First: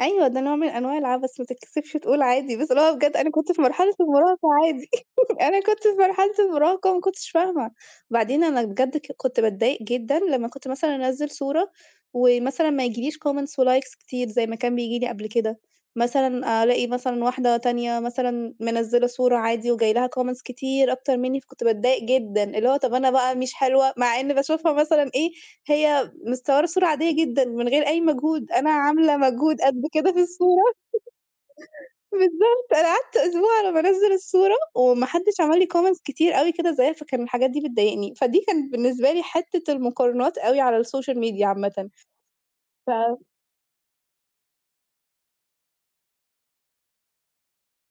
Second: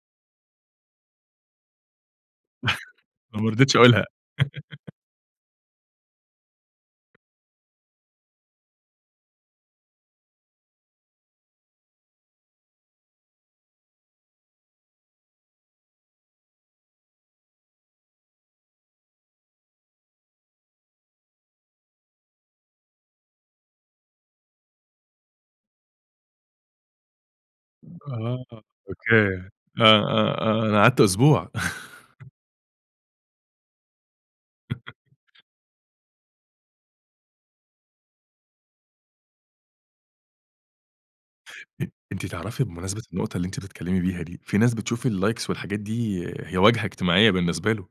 أيوه، ده نوع من أنواع العبث ما تتكسفش تقول عادي، بس اللي هو بجد أنا أنا ما كنت في رضيتش مرحلة أقولها. المراهقة عادي. أنا كنت في مرحلة المراهقة، وما كنتش فاهمة. بعدين أنا بجد ك كنت باتضايق جدًا لمّا كنت مثلًا أنزل صورة، ومثلًا ما ييجيليش comments وlikes كتير زي ما كان بييجي لي قبل كده. مثلًا ألاقي مثلًا واحدة تانية مثلًا، منزلة صورة عادي وجاي لها comments كتير أكتر مني، فكنت باتضايق جدًا. اللي هو طب، أنا بقى مش حلوة مع ان باشوفها مثلًا إيه، هي متصورة صورة عادية جدًا من غير أي آه، مجهود، أنا عاملة أوكي. مجهود آه، قد كده في آه، الصورة. آه، أنا قعدت أسبوع. بالضبط، أنا قعدت أسبوع على ما أنزل الصورة، وما حدش عمل لي comments كتير أوي كده زيها، فكان الحاجات دي بتضايقني. فدي كانت بالنسبة لي حتة المقارنات أوي على الSocial Media أ عامةً. أنتِ تعرفي ف بمناسبة النقطة اللي أنت بتتكلمي بيها دي، في ناس بتشوف الlikes والحاجات دي هي واجهة اجتماعية بالنسبة له.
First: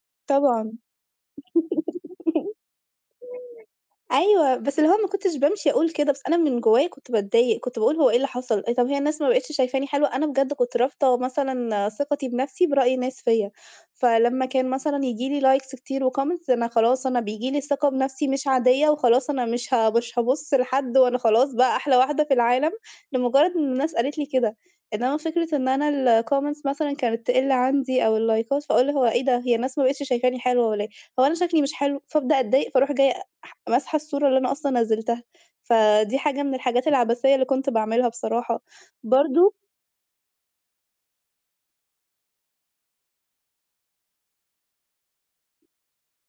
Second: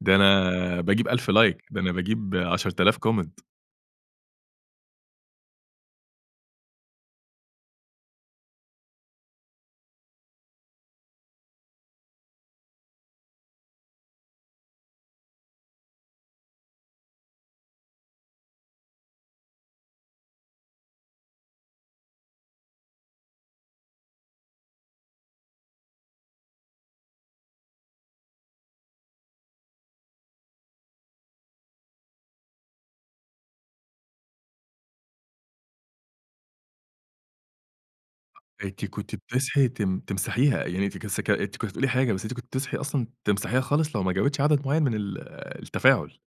ده طبعًا. أنا باجيب 1000 like ده أنا باجيب 10.000 comment. أيوه، بس اللي هو ما كنتش بامشي أقول كده بس أنا من جوايا كنت باتضايق. كنت باقول هو إيه اللي حصل؟ طيب، هي الناس ما بقتش شايفاني حلوة؟ أنا بجد كنت رابطة مثلًا ثقتي بنفسي برأي ناس فيّا. فلمّا كان مثلًا ييجي لي likes كتير وcomments أنا خلاص أنا بييجي لي ثقة بنفسي مش عادية، وخلاص أنا مش ه مش هابُص لحد، وأنا خلاص بقى أحلى واحدة في العالم، لمجرد إن الناس قالت لي كده. إنما فكرة إن أنا الcomments مثلًا كانت تقل عندي، أو اللايكات فأقول هو إيه ده؟ هي الناس ما بقتش شايفاني حلوة والّا إيه؟ هو أنا شكلي مش حلو؟ فأبدأ أتضايق، فاروح جاية ح ماسحة الصورة اللي أنا أصلًا نزلتها. فدي حاجة من الحاجات العبثية اللي كنت باعملها بصراحة. أنتِ كنتِ برضه بتصحي تم تمسحيها؟ يعني أنتِ ك أنت كس كنت بتقولي حاجة بس أنتِ كنتِ بتصحي أصلًا تمسحيها خالص لو ما جابتش عدد معين من ال التفاعل.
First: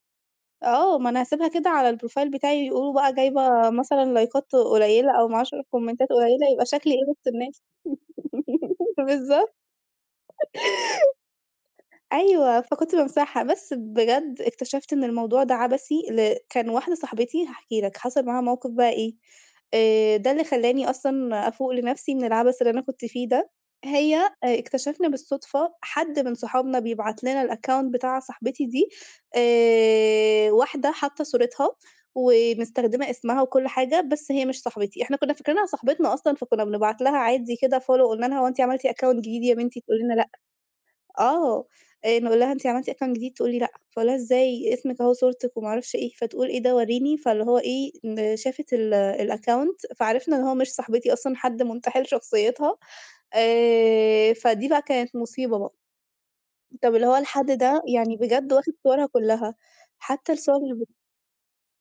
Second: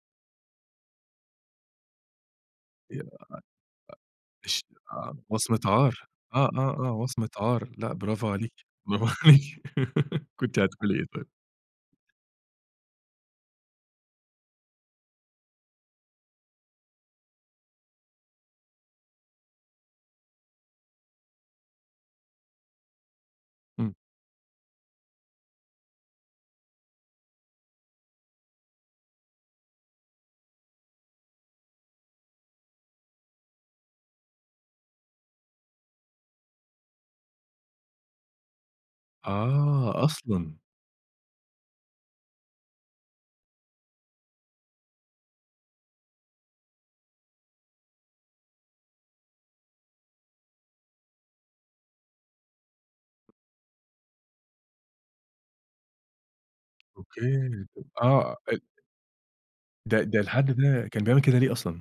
آه، ما أنا هاسيبها كده على الprofile بتاعي يقولوا بقى جايبة مثلًا [unintelligible] لايكات ش آه، قليلة، أو ما أعرفش وصمة إيه عار. الكومنتات آه، قليلة. يبقى آه، آه، شكلي إيه وسط وصمة الناس؟ عار. لأ، برافو عليكِ، برافو بالضبط. عليكِ. كنتِ هتقولي إيه طيب؟ أيوه، فكنت بامسحها. بس بجد اكتشفت إن الموضوع ده عبثي ل كان واحدة صاحبتي هاحكي لك، حصل معاها موقف بقى إيه، آآ، ده اللي خلاني أصلًا أفوق لنفسي من العبث اللي أنا كنت فيه ده. إمم. هي آآ اكتشفنا بالصدفة، حد من صحابنا بيبعت لنا الaccount بتاع صاحبتي دي آآ، واحدة حاطة صورتها، ومستخدمة اسمها وكل حاجة، بس هي مش صاحبتي. إحنا كنا فاكرينها صاحبتنا أصلًا فكنا بنبعت لها عادي كده follow، قلنا لها: "هو أنتِ عملتِ account جديد يا بنتي؟" تقول آه، لنا: "لأ." أصلًا. آه، آآ نقول لها: "أنتِ عملتِ account جديد؟" تقول لي: "لأ." فأقول لها: "إزاي؟ اسمك أهو صورتك وما أعرفش إيه." فتقول: "إيه ده؟ وريني." فاللي هو إيه شافت ال الaccount فعرفنا إن هو مش صاحبتي أصلًا، حد منتحل شخصيتها. آآ، فدي بقى كانت مصيبة بقى. طب، اللي هو الحد أوكي. ده، يعني آه، بجد ال واخد صورها كلها، ده ده حتى الحد الصور اللي ب ده كان بيعمل كده ليه أصلًا؟